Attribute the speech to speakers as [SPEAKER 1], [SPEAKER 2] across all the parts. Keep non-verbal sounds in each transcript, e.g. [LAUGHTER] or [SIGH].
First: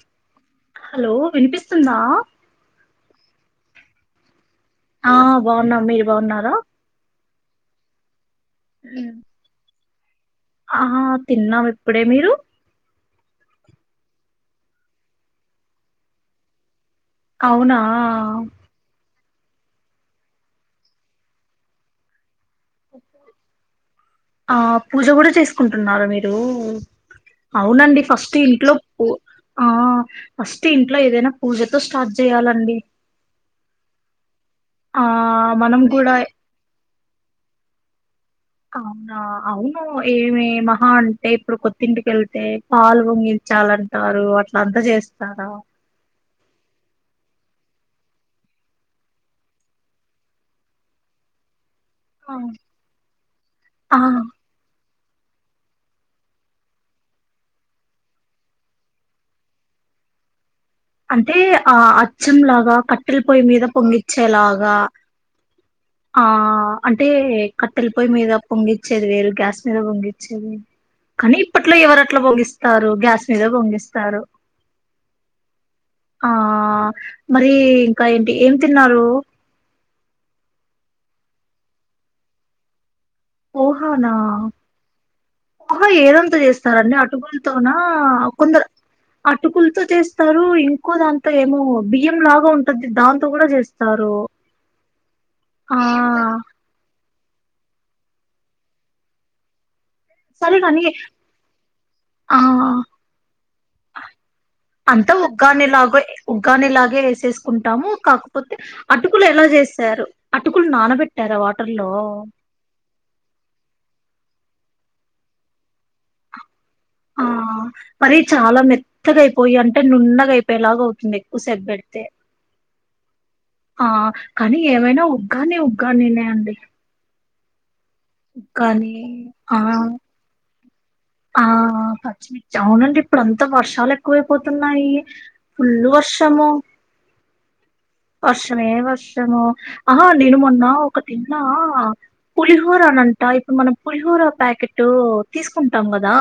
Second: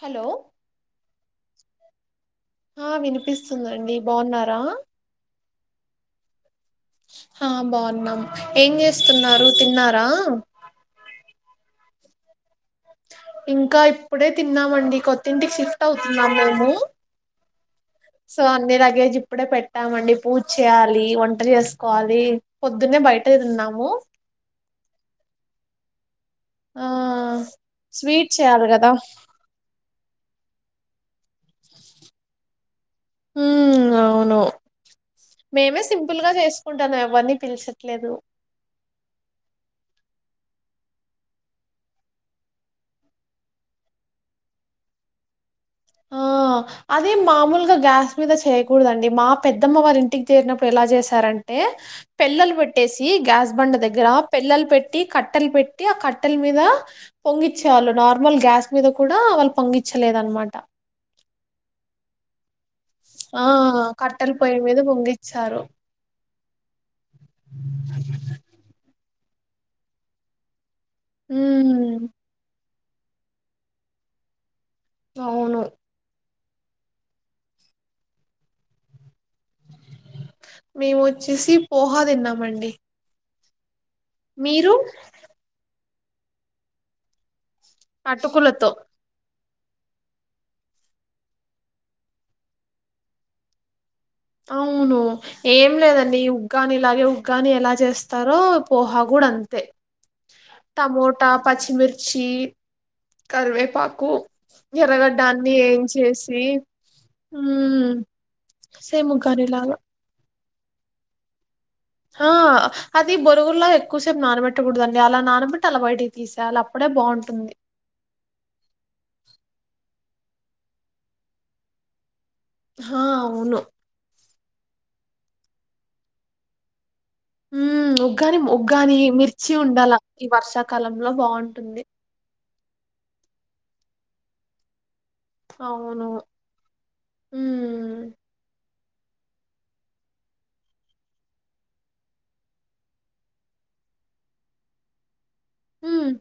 [SPEAKER 1] Hello
[SPEAKER 2] hello వినిపిస్తుందా
[SPEAKER 1] పిస్తుందండి బావున్నారా.
[SPEAKER 2] ఆ బావున్నా మీరు బావున్నారా.
[SPEAKER 1] ఆ బావున్నాం. ఏం చేస్తున్నారు, తిన్నా రా.
[SPEAKER 2] ఆ తిన్నాం ఇప్పుడే మీరు.
[SPEAKER 1] ఇంకా ఇప్పుడే తిన్నామండి కొత్త ఇంటికి షిఫ్ట్ అవుతున్నాం మేము.
[SPEAKER 2] అవునా.
[SPEAKER 1] సో అన్ని లగేజ్ ఇప్పుడే పెట్టామండి పూజ్ చేయాలి వంటలు చేసుకోవాలి. పొద్దున్నే బయట తిన్నాము
[SPEAKER 2] ఆ పూజ కూడా చేసుకుంటా.
[SPEAKER 1] ఆ
[SPEAKER 2] [UNINTELLIGIBLE] అవునండి
[SPEAKER 1] స్వీట్
[SPEAKER 2] ఫస్ట్
[SPEAKER 1] చేయాలి
[SPEAKER 2] ఇంట్లో
[SPEAKER 1] కదా
[SPEAKER 2] ఉ ఆ ఫస్ట్ ఇంట్లో ఇదేనా. పూజతో స్టార్ట్ చేయాలండి.
[SPEAKER 1] ను
[SPEAKER 2] ఆ మనం
[SPEAKER 1] మేమే
[SPEAKER 2] కూడా
[SPEAKER 1] సింపుల్ గా చేసుకుంటానామ్ వన్నీ పిల్చట్లేదు.
[SPEAKER 2] అవునా అవును ఏమొ మహా అంటే ఇప్పుడు కొత్త ఇంటికి వెల్తే పాలు పొంగిచ్చాలంటారు అట్ల అంతా చేస్తారా
[SPEAKER 1] ఆ అదే మామూలుగా గ్యాస్ మీద సేయ్యకూడదండి మా పెద్దమ్మ వారి ఇంటికి చేరినప్పుడు ఎలా చేసారంటే
[SPEAKER 2] ఆ
[SPEAKER 1] పెల్లలు పెట్టేసి గ్యాస్ బండ
[SPEAKER 2] ఆ,
[SPEAKER 1] దగ్గర పెల్లలు పెట్ పెట్టి కట్టెలు పెట్టి ఆ కట్టెల మీద పొంగించేవాళ్ళు నార్మల్ గ్యాస్ మీద కూడా వాళ్ళు పొంగించలేదనమాట
[SPEAKER 2] అంటే ఆ అచ్చం లాగా కట్టెల పొయ్యి
[SPEAKER 1] ఆ
[SPEAKER 2] మీద
[SPEAKER 1] కట్టెల పొయ్యి
[SPEAKER 2] పొంగిచ్చేలాగా
[SPEAKER 1] మీద పొంగిచ్చారు
[SPEAKER 2] ఆ అంటే కట్టెలి పొయ్యి మీద పొంగిచ్చేది వేరు గ్యాస్ మీద పొంగించింది కానీ ఇప్పట్లో
[SPEAKER 1] ఉమ్
[SPEAKER 2] ఎవరట్లా పొంగిస్ స్తారు గ్యాస్ మీద పొంగిస్తారు
[SPEAKER 1] అవును
[SPEAKER 2] ఆ మరి ఇంకా ఏంటి ఏం తిన్నారు
[SPEAKER 1] మేము వచ్చేసి పోహా తిన్నామండి
[SPEAKER 2] పోహ నా
[SPEAKER 1] మీరు
[SPEAKER 2] అదే ఏదాంతో చేస్తారండి లతోనా కొంద
[SPEAKER 1] అటుకులతో
[SPEAKER 2] అటుకులతో చేస్తారు ఇంకోదాంతో ఏమో బియ్యం లాగా ఉంటుంది దాంతో కూడా చే
[SPEAKER 1] అవును ఏం
[SPEAKER 2] ఆ
[SPEAKER 1] లేదండి ఉగ్గాని లాగే కాని ఎలా చేస్తారో పోహా కూడా అంతే
[SPEAKER 2] సరే కాని
[SPEAKER 1] టమోటా పచ్చిమిర్చి
[SPEAKER 2] ఆ
[SPEAKER 1] కరివేపాకు
[SPEAKER 2] అంత
[SPEAKER 1] ఎర్రగడ్డ అన్ని
[SPEAKER 2] ఉగ్గానిలాగే
[SPEAKER 1] ఏంచేసి
[SPEAKER 2] ఉగ్గానిలాగే ఎసేసుకుంటాము
[SPEAKER 1] మ్మ్
[SPEAKER 2] కాకపోతే అటుకులు ఎలా
[SPEAKER 1] సేముగ్గానిలాగా
[SPEAKER 2] జేసారు అటుకులు నానబెట్టారా వా
[SPEAKER 1] హ అది బొరుగుల్ల ఎక్కువ సేప్ నాన్నబె పెట్టకూడదండి అలా నానబట్టి అలా బయటకి తీసేయాల
[SPEAKER 2] ఆ మరి చాలా మెత్తగాయిపోయంటే నున్నగా అయిపోయేలాగ అవుతుంది ఎక్కువ సేపెడితే
[SPEAKER 1] ఆ అవును
[SPEAKER 2] ఆ కానీ ఏమైనా ఉగ్గానీ ఉగ్గానీనే అండి
[SPEAKER 1] ఉమ్ ఉగ్గాని ఉగ్గానియే మిర్చి
[SPEAKER 2] ఆ
[SPEAKER 1] ఉండాల ఈ వర్ష కలంలో
[SPEAKER 2] ఆ
[SPEAKER 1] బావుంటుంది
[SPEAKER 2] పచ్చిమిర్చి అవునండి ఇప్పుడు అంతా వర్షాలు ఎక్కువైపోతున్నాయి ఫుల్లు వర్షము
[SPEAKER 1] ఉమ్
[SPEAKER 2] వర్షమే వ ర్షము ఆహా నేను మొన్న ఒక తిన్నా పులిహోర నంట ఇప్పుడు మనం పులిహోర ప్యాకెట్ తీసుకుంటాం
[SPEAKER 1] మ్మ్
[SPEAKER 2] కదా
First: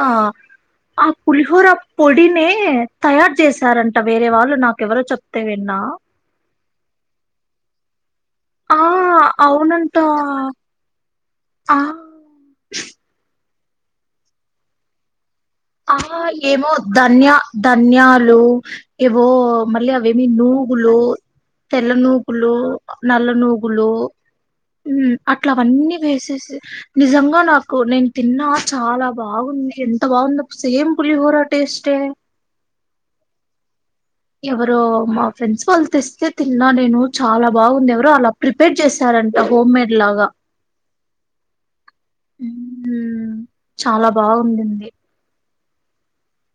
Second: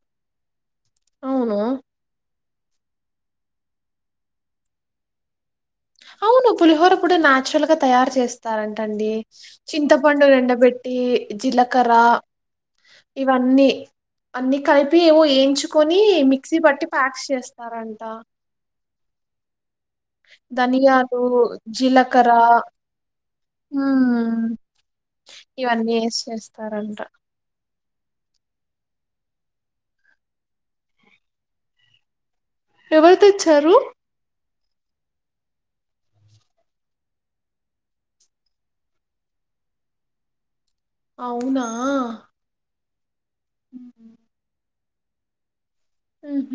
[SPEAKER 2] ఆ
[SPEAKER 1] అవును
[SPEAKER 2] పులిహోర పొడినే యే తయారు చేసారంట వేరే వాళ్ళు నాకు ఎవరో చెప్ తే విన్నా
[SPEAKER 1] అవును పులిహోర కూడా నాచురల్ గా తయారు చేస్
[SPEAKER 2] ఆ
[SPEAKER 1] స్తారంటండి
[SPEAKER 2] అవునంట
[SPEAKER 1] చింతపండు ఎండబెట్టి
[SPEAKER 2] ఆ
[SPEAKER 1] జీలకర్ర ఇవన్నీ అన్ని కలిపి ఏమో ఏం
[SPEAKER 2] ఆ ఏమో ధన్యా
[SPEAKER 1] చేస్తారంట
[SPEAKER 2] ధన్యాలు ఏవో మళ్ళీ అవేమి నూగులు
[SPEAKER 1] ధనియాలు
[SPEAKER 2] తెల్ల
[SPEAKER 1] జీలకర్ర
[SPEAKER 2] నూగులు నల్ల నూగులు
[SPEAKER 1] హ్మ్
[SPEAKER 2] ఉ అట్ల
[SPEAKER 1] ఇవన్నీ
[SPEAKER 2] అవన్నీ
[SPEAKER 1] వేసి
[SPEAKER 2] వేసేసి
[SPEAKER 1] చేస్తారంట
[SPEAKER 2] నిజంగా నాక్ కు నేను తిన్నా చాలా బాగుంది ఎంత బాగుందో సేమ్ పులిహోరా టేస్ట్యే
[SPEAKER 1] ఎవరు తెచ్చారు
[SPEAKER 2] ఎవరో మా ఫ్రెండ్స్ వాళ్ళు తెస్తే తిన్నా నేను చాలా బాగుంది ఎవరో అలా ప్రిపేర్ చేశారంట హోమ్మేడ్ లాగా
[SPEAKER 1] అవునా
[SPEAKER 2] ఊ చాలా బాగుండింది అండి
[SPEAKER 1] ఉహు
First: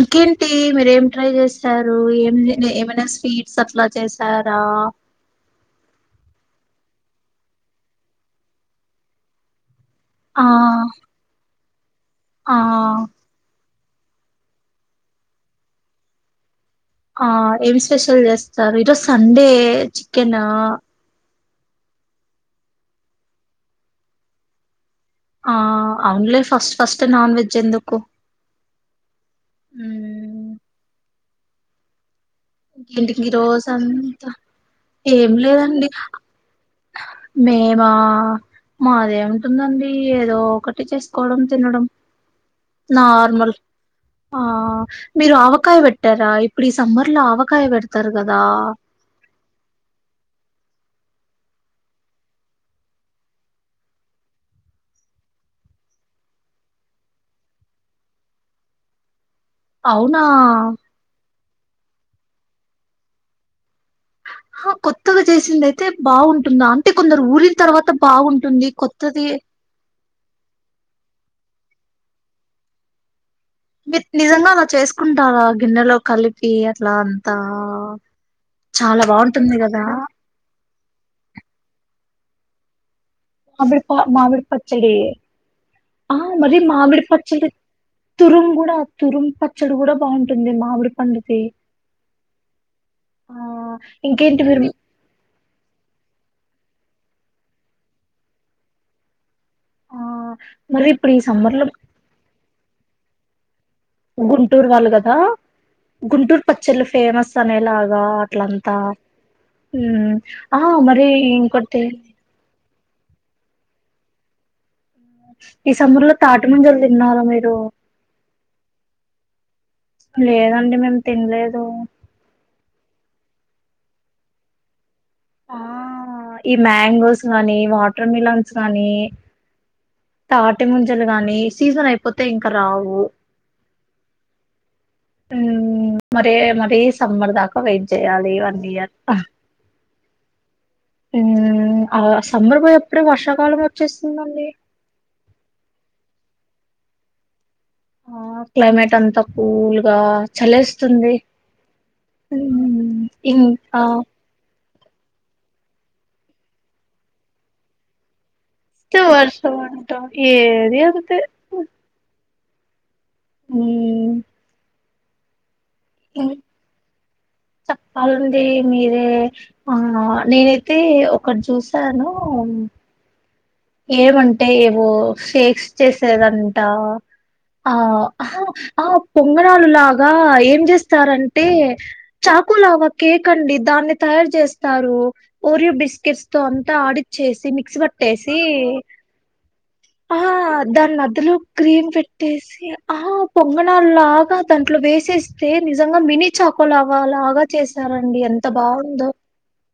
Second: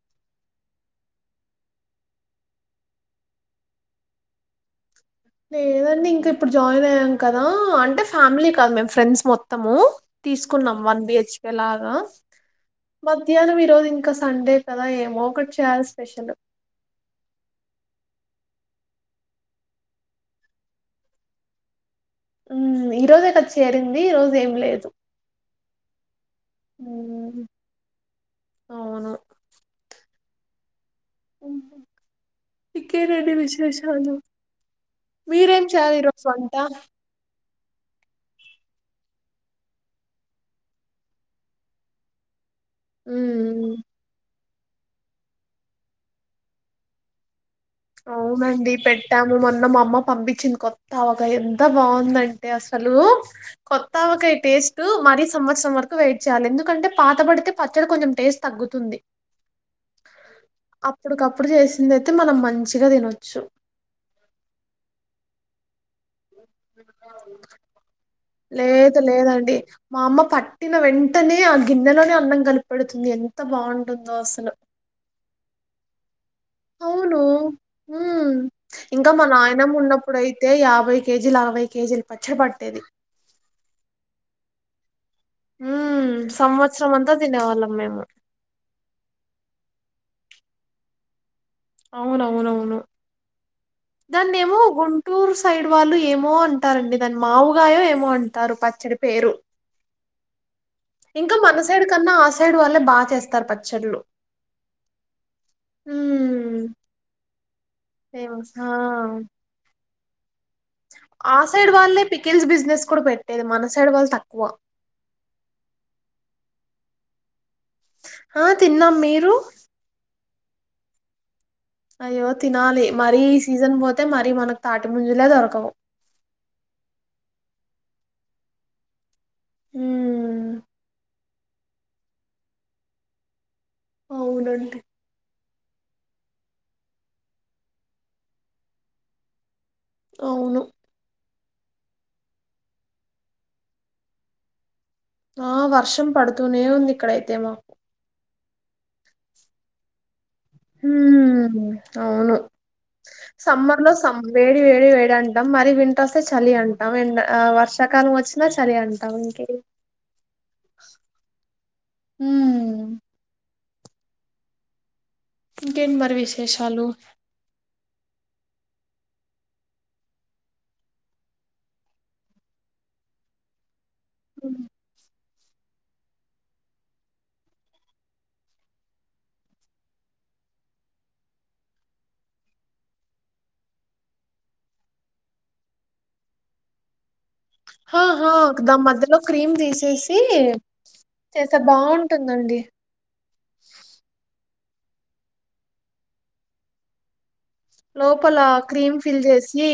[SPEAKER 2] ఇంకేంటి మీరూ ఏం ట్రై చేస్తారు ఏం ఏమైనా స్వీట్స్ అట్లా చేసారా
[SPEAKER 1] లేదండి ఇంకా ఇప్పుడు జాయిన్ అయ్యాం కదా. అంటే ఫ్యామిలీ కద్ మేము ఫ్రెండ్స్ మొత్తము
[SPEAKER 2] ఆ!
[SPEAKER 1] తీసుకున్నాం వన్ బిహెచ్కే లా ఆ
[SPEAKER 2] ఆ!
[SPEAKER 1] మధ్యాహ్నం ఈరోజు ఇం ఇంకా సండే కదా ఏమో ఒకటి చేయాలి స్పెషల్
[SPEAKER 2] ఆ ఏం స్పెషల్ జేస్తారు. ఈరోజు సండే చికెనా
[SPEAKER 1] ఉమ్ ఈ రోజే కద్ చేరింది. ఈ రోజ్ ఏం లేదు
[SPEAKER 2] ఆ అవున్లే first first non
[SPEAKER 1] um,
[SPEAKER 2] veg ఎందుకు
[SPEAKER 1] అవును
[SPEAKER 2] మ్
[SPEAKER 1] హ్ హూ
[SPEAKER 2] ఇంటికి ఈ రోజంతా ఏం
[SPEAKER 1] మీరేం
[SPEAKER 2] లేదండి.
[SPEAKER 1] చేయాలి ఈరోజు వంట
[SPEAKER 2] మేమా మాదేముంటుందండి. ఏదో ఒకటి చేసుకోవడం తినడం నార్మల్
[SPEAKER 1] ఉమ్
[SPEAKER 2] ఆ మీరు ఆవకాయ పెట్టారా. ఇప్పుడు సమ్మర్ల ఆవక్
[SPEAKER 1] అవునండి పెట్టాము మొన్న మామ్మ పంపించింది కొత్ త్త ఆవకాయ్ ఎంత బాగుందంటే. అసలు కొత్త ఆవకాయ్ టేస్టు, మరీ సంవత్సరం వరకు వెయిట్ చేయ్యాలి. ఎందుకంటే, పాత పడితే పచ్చడి కొంచెం టేస్ట్ తగ్గుతుంది.
[SPEAKER 2] అవునా
[SPEAKER 1] ప్పుడు జేసిందైతే మనం మంచ్ గా దినొచ్చు
[SPEAKER 2] హ కొత్తగా జేసిందై తే బాగుంటుందా. అంటే కొందరు ఊరిన తర్వాత బాగుం
[SPEAKER 1] లేద్ లేదండి మా అమ్మ పట్టిన వెంటనే, ఆ గిన్నెలోనే అన్నం కలిపెడుతుంది ఎన్
[SPEAKER 2] మిర్ నిజంగా అలా చేసుకుంటారా గిన్నెలో కలిప్
[SPEAKER 1] అవును హ్మ్.
[SPEAKER 2] చాలా
[SPEAKER 1] ఇంకా మా
[SPEAKER 2] బాగుంటుంది
[SPEAKER 1] నాయనమ్మ
[SPEAKER 2] కదా
[SPEAKER 1] ఉన్నప్పుడైతే యాభై కేజీల్ అరభై కేజీల్ పచ్చడ్ పట్టేది
[SPEAKER 2] మామిడిపా మామిడి పచ్చడి
[SPEAKER 1] హ్మ్.
[SPEAKER 2] ఆ, మరి
[SPEAKER 1] సంవత్సరం
[SPEAKER 2] మామిడి
[SPEAKER 1] అంతా
[SPEAKER 2] పచ్చడి
[SPEAKER 1] తినేవాళ్ళం మేము.
[SPEAKER 2] తురుం కూడా. తురుం పచ్చడి కూడా బాం టుంది మామిడి పండుతీ
[SPEAKER 1] అవునవునవును.
[SPEAKER 2] ఇంకేంటి
[SPEAKER 1] దానేమో,
[SPEAKER 2] మీరు
[SPEAKER 1] గుంటూరు సైడ్ వాళ్ళు ఏమో అం టారండి దాన్ మావుగాయో ఏమో అంటారు. పచ్చడి పేరు
[SPEAKER 2] ఆ మరిపుడు ఈ
[SPEAKER 1] ఇంకా
[SPEAKER 2] సమ్మర్
[SPEAKER 1] మన
[SPEAKER 2] లో
[SPEAKER 1] సైడ్ కన్నా ఆ సైడ్ వాళ్ళే బా చేస్తార్ ప
[SPEAKER 2] గుంటూరు వాళ్ళు గదా గుంటూర్
[SPEAKER 1] హ్మ్.
[SPEAKER 2] పచ్చలు ఫేమస్ సమేల్ ఇలాగా
[SPEAKER 1] ఫేమస్. ఆ!
[SPEAKER 2] అట్లంతా ఉ
[SPEAKER 1] ఆ సైడ్ వాళ్ళ పికిల్స్ బిజినెస్ కూడా పెట్టేది మన అసైడ్డ వాళ్ తక్కువ
[SPEAKER 2] ఈ సముర లో తాటిమజలు తిన్నారా మీరు
[SPEAKER 1] ఆ తిన్నాం మీరు
[SPEAKER 2] తిలేదు
[SPEAKER 1] అయ్యో తినాలి మరీ ఈ సీజన్ పోతే మరీ మనకు తాటి తు ముంజలే దోరక
[SPEAKER 2] ఆ
[SPEAKER 1] వ్
[SPEAKER 2] ఈ మ్యాంగోస్ గానీ వాటర్ మిలన్స్ గానీ
[SPEAKER 1] ఉమ్
[SPEAKER 2] తాటి ముంజలు గాని స్ సీజన్ అయిపోతే ఇంక రావు
[SPEAKER 1] అవునండి
[SPEAKER 2] మరే మరీ సమ్మర్ దాకా వెయిట్ చేయాలి వన్ ఇయర్
[SPEAKER 1] అవును
[SPEAKER 2] ఆ సమ్మర్ పోయి ఎప్పుడే వర్షాకాలం వచ్చేస్తుందండి
[SPEAKER 1] ఆ వర్షం పడుతూనే ఉంది ఇక్కడైతే మాకు
[SPEAKER 2] ఆ క్లైమేట్ అంతా కూల్గా చలేస్తుంది
[SPEAKER 1] ఉమ్ అవును
[SPEAKER 2] ఇంకా
[SPEAKER 1] సమ్మర్ లో సమ్ వేడి వేడి అంటాం మరి వింత వస్తే చలి అంటాం వర్షకాలం వచ్చి
[SPEAKER 2] ఇ వర్షం ఉంటం ఏది అకతే
[SPEAKER 1] హు
[SPEAKER 2] హమ్
[SPEAKER 1] ఇంకేమ్ మరి విశేషాలు
[SPEAKER 2] అలాండి మీరే ఆ నేనైతే ఒకటి చూసాను ఏమంటే ఏవో షేప్స్ చేసేదంట ఆ ఆ పొంగణలు లాగా ఏం చేస్తారంటే చాకు లావా కేక్ అండి దాన్ని తయారు చేస్తారు ఓరియో బిస్కెట్స్ తో అంతా ఆడిచ్చేసి తిన్ మిక్స్ పట్టేస్
[SPEAKER 1] ఆహా
[SPEAKER 2] తీ
[SPEAKER 1] దాని మధ్యలో క్రీమ్ తీసేసి
[SPEAKER 2] అహా దానిధలో
[SPEAKER 1] చేస్తే
[SPEAKER 2] క్రీమ్
[SPEAKER 1] బాగుంటుందండి
[SPEAKER 2] పెట్టేసి ఆహ పొంగణలు లాగా దాంట్లో వేసేస్తే నిజంగా మినీ చాకోలాగ లాగ చేసారండి
[SPEAKER 1] లోపల
[SPEAKER 2] ఎంత
[SPEAKER 1] క్రీమ్
[SPEAKER 2] బాగుందో
[SPEAKER 1] ఫిల్ చేసి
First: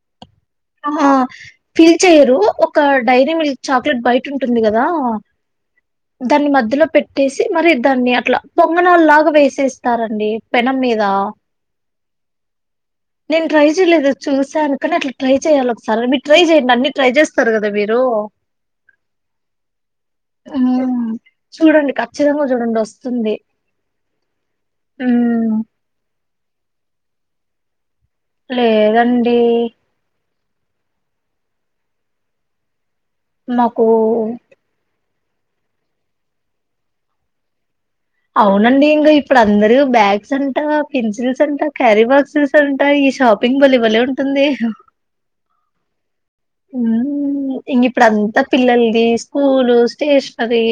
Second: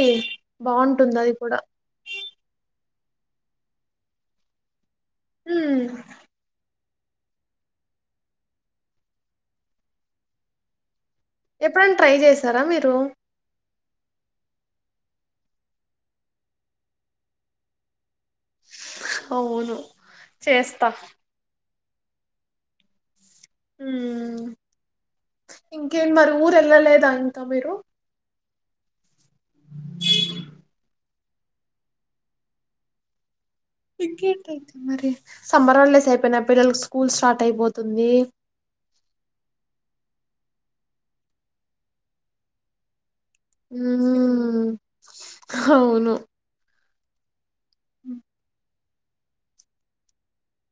[SPEAKER 2] అ
[SPEAKER 1] బాగుంటుంది అది కూడా
[SPEAKER 2] ఫీల్ చెయరు త డై అదే మీల్క్ చాక్లెట్ బయట ఉంటుంది కదా
[SPEAKER 1] ఉమ్
[SPEAKER 2] దాన్ని మధ్యలో పెట్ పెట్టేసి మరి దాన్ని అట్లా పొంగనాలు లాగా వేసేస్తారండి పెనం మీద
[SPEAKER 1] ఎప్పుడైనా ట్రై చేశారా మీరు
[SPEAKER 2] సార్ ఒకటి అట్లా ట్రై చేయాలి. ఒకసారి మీరు ట్రై చేయండి. అన్ని ట్రై చేస్తారు కదా మీరు రో
[SPEAKER 1] అవును చేస్తా
[SPEAKER 2] కచ్చితంగా చూడండి వస్తుంది
[SPEAKER 1] హ్మ్
[SPEAKER 2] మ్మ్
[SPEAKER 1] ఇంకేం మర్ ఊరు ఎల్లాలేదా ఇంకా మీరు
[SPEAKER 2] లేదండి టీ మాకు
[SPEAKER 1] ఇంకేంటండి మరి సమ్మర్ హాలిడేస్ అయిపోయినాయ్ పిల్లలకు స్కూల్ స్టార్ట్ అయిపోతు
[SPEAKER 2] అవునండి ఇంకా ఇప్పుడు అందరూ బ్యాగ్ సెంటర్ ఆఫ్ పెన్సిల్స్ అంట క్యారీ బాక్సెస్ అంటా ఈ షాప్
[SPEAKER 1] హ్మ్ అవును
[SPEAKER 2] ఉ ఇంగి ఇప్పుడు అంతా పిల్లల్ స్కూలు, స్టేషనరి,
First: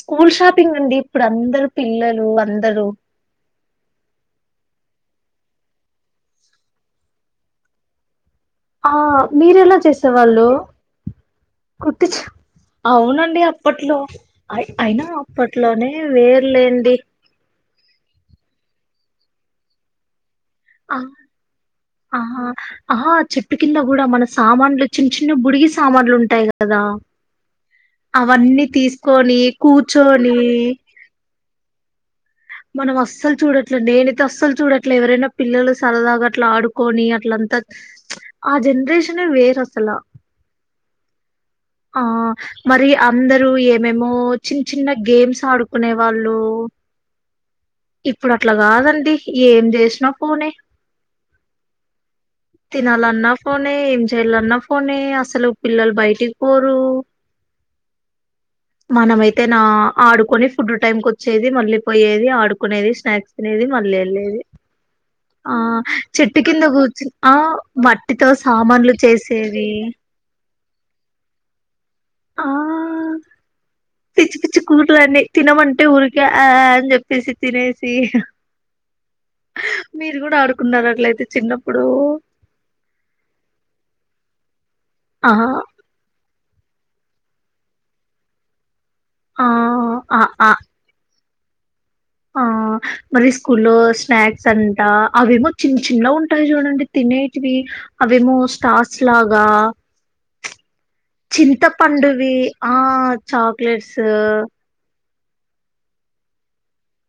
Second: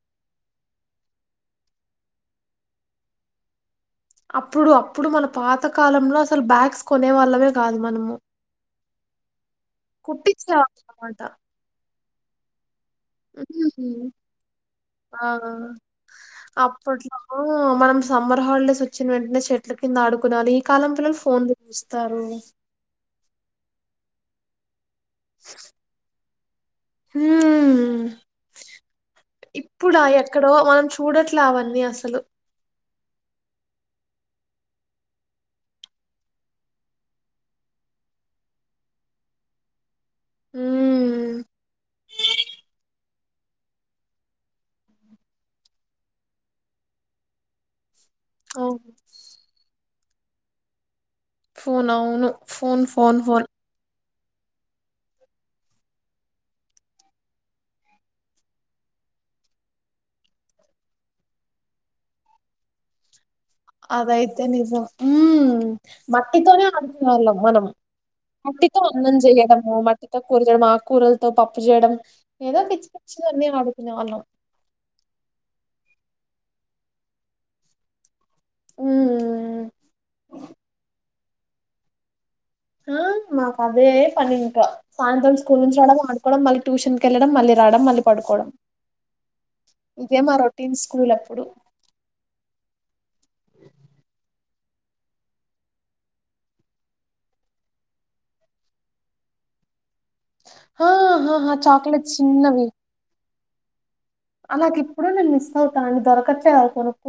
[SPEAKER 2] స్కూల్ షాప్ చెప్పింగ్ అండి ఇప్పుడు అందరు పిల్లలు అందరూ
[SPEAKER 1] అప్పుడు, అప్పుడు మన పాత కాలంలో అసలు బ్యాగ్స్ కొనే వాళ్ళమే కాదు. మనము
[SPEAKER 2] ఆ మీరెలా చేసేవాళ్ళు
[SPEAKER 1] కుట్టించేవాళ్ళం అన్నమాట
[SPEAKER 2] కు కుట్టిచ్ఛా అవునండి. అప్పట్లో
[SPEAKER 1] మ్మ్.
[SPEAKER 2] అయినా
[SPEAKER 1] ఆ
[SPEAKER 2] అప్పట్లోనే వేర్లేండి.
[SPEAKER 1] అప్పట్లో మనం సమ్మర్ హాలిడేస్ వచ్చిన వెంటనే చెట్ల కింద ఆడు
[SPEAKER 2] ఆ ఆహా ఆహా చెట్టు కింద కూడా మనసు సామాన్లు చిన్న చిన్న బుడిగి సామాన్లు ఉంటాయి. కదా
[SPEAKER 1] మ్మ్.
[SPEAKER 2] అవన్నీ తీసుకొని
[SPEAKER 1] ఇప్పుడా
[SPEAKER 2] కూర్చొని
[SPEAKER 1] ఎక్కడో మనం చూడట్లే అవన్నీ అసలు
[SPEAKER 2] మనం అస్సలు చూడట్లే నేనైతే అస్సలు చూడట్లే, ఎవరైనా పిల్లలు సరదాగా అట్లా ఆడుకొని, అట్లంతా ఆ జనరేషన్ వేర్ అస్సలు
[SPEAKER 1] మ్మ్.
[SPEAKER 2] ఆ మరి అందరూ ఏమేమో చిన్న చిన్న గేమ్స్ ఆడుకునే వాళ్ళు ఇప్పుడు అట్లా
[SPEAKER 1] అవును
[SPEAKER 2] కాదండి. ఏం చేసినా ఫోనే
[SPEAKER 1] ఫోన్ అవును ఫోన్ ఫోన్ ఫోన్
[SPEAKER 2] ఏళన్న ఫోనే అసలు పిల్లలు బయటికి పోరు. మనమైతే నా ఆడుకొని ఫుడ్ టైంకి వచ్చేది. మళ్ళీ పోయేది ఆడు క్కునేది స్నాక్స్ తినేది మళ్ళీ వెళ్ళేది
[SPEAKER 1] అదైతే నిజం
[SPEAKER 2] ఆ
[SPEAKER 1] హ్మ్
[SPEAKER 2] చెట్టు
[SPEAKER 1] మట్టితోనే
[SPEAKER 2] కింద
[SPEAKER 1] ఆడుకునే
[SPEAKER 2] కూర్చుని ఆ
[SPEAKER 1] వాళ్ళం. మనం
[SPEAKER 2] మట్టితో
[SPEAKER 1] మట్టితో
[SPEAKER 2] సామాన్లు
[SPEAKER 1] అన్నం
[SPEAKER 2] చేసేవి
[SPEAKER 1] చెయ్యాడము, మట్టితో కూర చెయ్యడం కూరలతో పప్పు చేయడం
[SPEAKER 2] ఆ
[SPEAKER 1] ఏదో పిచ్చి పిచ్చివన్నీ ఆడుకునేవాళ్ళం
[SPEAKER 2] పిచ్చి పిచ్చి [UNINTELLIGIBLE] తినమంటే ఊ ఆ అని చెప్పేసి తినేసి
[SPEAKER 1] మ్మ్.
[SPEAKER 2] మీరు కూడా ఆడుకున్నారు అట్లయితే చిన్నప్పుడు
[SPEAKER 1] ఆ మా అదే పనింక సాయంత్రం
[SPEAKER 2] ఆహా
[SPEAKER 1] స్కూల్ నుంచి రావడమూ ఆడు [UNINTELLIGIBLE] మళ్ళీ ట్యూషన్కి వెళ్ళడం మళ్ళీ రావడం మళ్ళీ పడుకోవడం
[SPEAKER 2] ఆ ఆ
[SPEAKER 1] ఇదే మా
[SPEAKER 2] ఆ
[SPEAKER 1] రొటీన్ స్కూల్ ఇప్పుడు
[SPEAKER 2] ఆ మరి స్కూల్లో స్నాక్ సంట అవేమో చిన్న చిన్న ఉంటాయి చూడండి తినేటివి అవేమో స్టార్స్ లాగా
[SPEAKER 1] ఆ, ఆ, ఆ,
[SPEAKER 2] చింత
[SPEAKER 1] చాక్లెట్స్
[SPEAKER 2] పండువి
[SPEAKER 1] చిన్నవి
[SPEAKER 2] ఆ చాక్లెట్స్
[SPEAKER 1] [UNINTELLIGIBLE] మిస్ అవుతానం దొరకటే [UNINTELLIGIBLE]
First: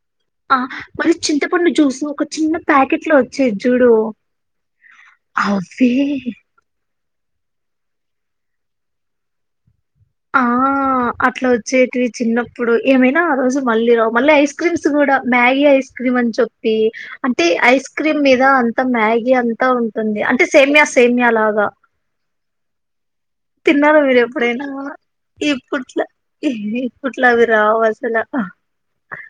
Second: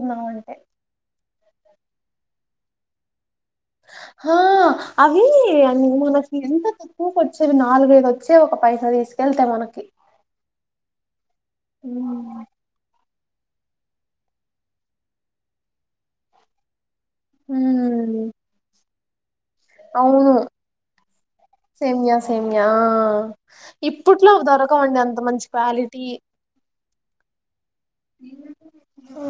[SPEAKER 2] ఆ మరి చింతపండు జూసు ఒక చిన్న ప్యాకెట్ లో వచ్చేది చూడు
[SPEAKER 1] హా అవి [UNINTELLIGIBLE]
[SPEAKER 2] అవి
[SPEAKER 1] [UNINTELLIGIBLE] కొచ్చేవి నాలుగైద వచ్చి ఒక పైసా తీసుకెళ్తే మనకి
[SPEAKER 2] ఆ అట్లా వచ్చేటివి
[SPEAKER 1] హ్మ్.
[SPEAKER 2] చిన్నప్పుడు ఏమై ఆ రోజు మళ్ళీ రా మళ్ళీ ఐస్ క్రీమ్స్ కూడా మ్యాగీ ఐస్ క్రీమ్ అని చెప్పి అంటే ఐస్ క్రీమ్
[SPEAKER 1] హ్మ్.
[SPEAKER 2] మీద అంత మ్యా అంతా ఉంటుంది
[SPEAKER 1] అవును.
[SPEAKER 2] అంటే సేమ్య సేమ్య లాగా
[SPEAKER 1] సేమ్యా సేమ్యా ఆ!
[SPEAKER 2] తిన్నారా మీర
[SPEAKER 1] ఇప్పట్లో అవి
[SPEAKER 2] ఎప్పుడనా
[SPEAKER 1] దొరకవండి అంత మంచి క్వాలిటీ.
[SPEAKER 2] [UNINTELLIGIBLE] [UNINTELLIGIBLE] రవ్వసాల
[SPEAKER 1] ఆ!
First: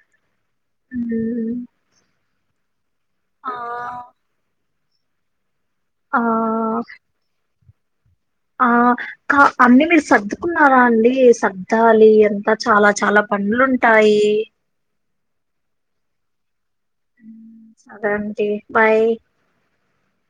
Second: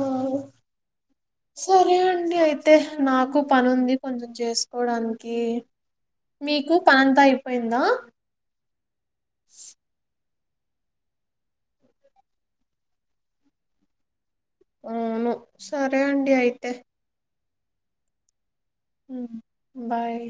[SPEAKER 1] తే నాకు పని ఉంది కొంచెం చేస్ పోడానికి
[SPEAKER 2] ఆ
[SPEAKER 1] మీకు పాంతా ఇ పోయిందా
[SPEAKER 2] ఆ కా అన్నీ మీరు సర్దు కున్నారా అండి సర్దాలి అంత చాలా చాలా పనులుంటాయి
[SPEAKER 1] అవును సరే అండి అయితే
[SPEAKER 2] అదేంటి
[SPEAKER 1] బాయ్